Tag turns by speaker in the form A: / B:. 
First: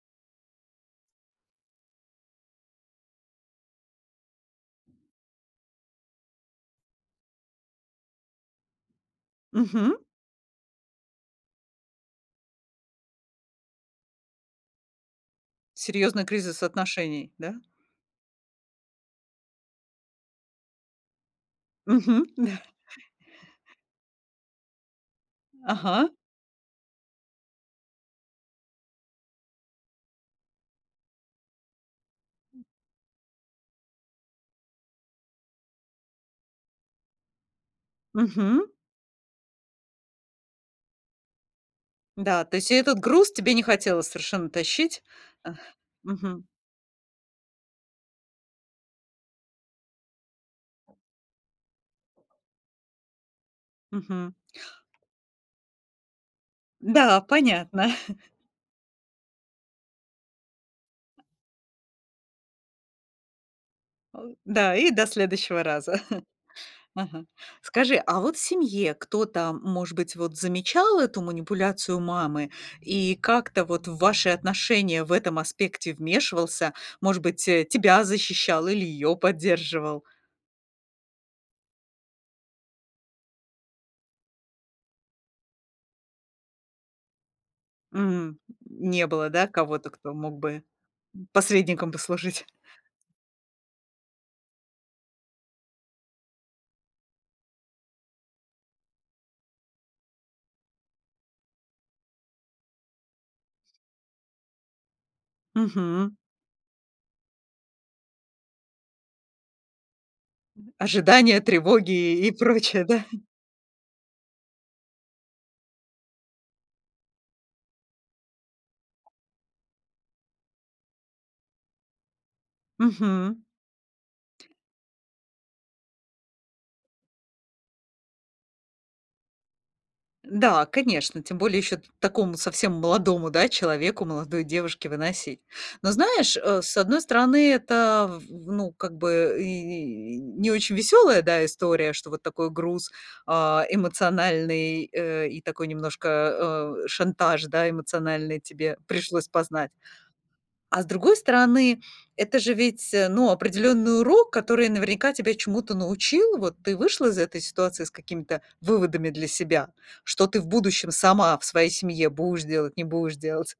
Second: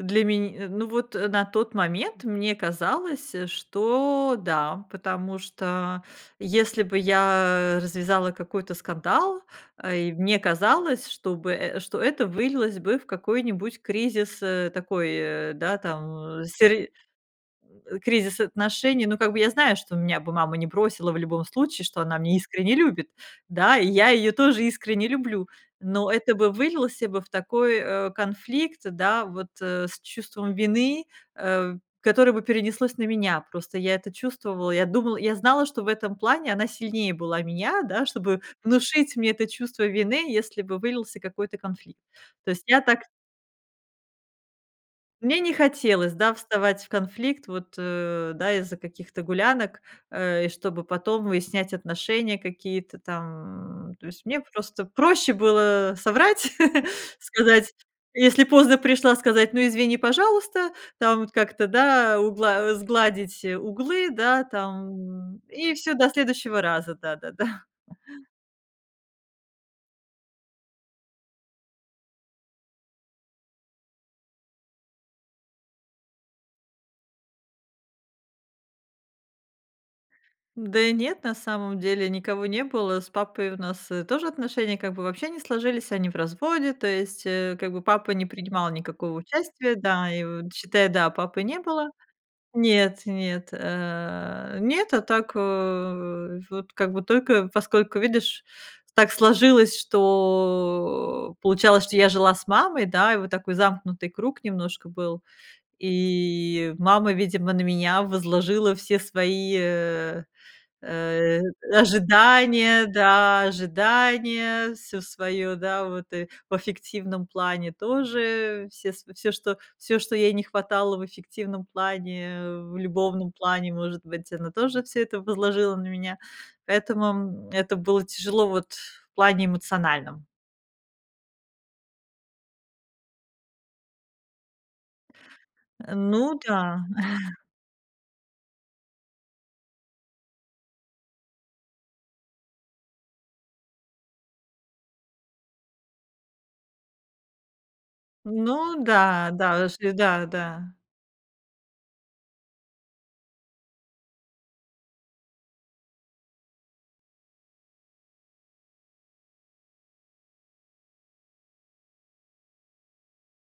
A: Для мен э. Ну, вот, э, на тот момент мне казалось, что да, потому что, если бы я развязала какой-то скандал,
B: Мгм.
A: эй мне казалось, что бы э, что это вылилось бы в какой-нибудь кризис, э, такой, э, да, там,
B: Серьезный
A: а,
B: кризис
A: сер
B: отношений, да?
A: м, кризис отношений. Ну, как бы я знаю, что меня бы мама не бросила в любом случае, что она
B: Мгм,
A: меня
B: да.
A: искренне любит, да, и я её тоже искренне люблю,
B: Ага.
A: но это бы вылился бы в такой, э, конфликт, да, вот, э, с чувством вины, э, которое бы перенеслось на меня. Просто я это чувствовала, я думала, я знала, что в этом плане она сильнее была меня, да, чтобы
B: Мгм.
A: внушить мне это чувство вины, если бы вылился какой-то конфликт.
B: Да,
A: То
B: то
A: есть
B: есть и
A: я
B: этот
A: так
B: груз тебе не хотелось совершенно тащить.
A: Мне не
B: Ах.
A: хотелось, да,
B: Мгм.
A: вставать в конфликт вот, э, да, из-за каких-то гулянок, э, и чтобы потом выяснять отношения какие-то там. То есть
B: Мгм.
A: мне просто проще было соврать,
B: Да,
A: сказать,
B: понятно.
A: если поздно пришла, сказать: "Ну, извини, пожалуйста". Там вот как-то, да, угла э, сгладить углы, да,
B: Да, и до
A: там,
B: следующего
A: и всё,
B: раза.
A: до следующего раза,
B: Ага.
A: да-да-да.
B: Скажи, а вот в семье кто-то, может быть, вот замечал эту манипуляцию мамы и как-то вот в ваши отношения в этом аспекте вмешивался? Может быть, тебя защищал или её поддерживал?
A: Да и нет, на самом деле никого не было, с папой у нас, э, тоже отношения как бы вообще не сложились, они в разводе, то есть, э, как бы папа не
B: М.
A: принимал
B: Не
A: никакого
B: было, да,
A: участия.
B: кого-то, кто
A: Да, и
B: мог
A: вот
B: бы
A: считай, да, папы не было.
B: посредником послужить?
A: Нет, нет, э, нет, а так, а, вот как бы только поскольку, видишь, так сложилось, что получалось, что я жила с мамой, да, и вот такой замкнутый круг немножко был.
B: Мгм.
A: И мама, видимо, на меня возложила все свои, э,
B: Ожидания,
A: э,
B: тревоги и прочее,
A: ожидания,
B: да?
A: да, ожидания, всё своё, да, вот, и в аффективном плане тоже, все св всё, что всё, что ей не хватало в эффективном плане, в любовном
B: Мгм.
A: плане, может быть, она тоже всё это возложила на меня, поэтому, м, это было тяжело вот в плане эмоциональном.
B: Да, конечно, тем более еще т такому совсем молодому, да, человеку, молодой девушке выносить. Но
A: Э,
B: знаешь,
A: ну
B: э, с
A: да.
B: одной стороны, это в в ну, как бы и не очень веселая, да, история, что вот такой груз, а, эмоциональный, э, и такой немножко, э, шантаж, да, эмоциональный тебе
A: Ну
B: пришлось
A: да, да,
B: познать.
A: ш да, да.
B: А с другой стороны, это же ведь, э, ну, определенный урок, который наверняка тебя чему-то научил. Вот ты вышла из этой ситуации с какими-то выводами для себя, что ты в будущем сама в своей семье будешь делать, не будешь делать.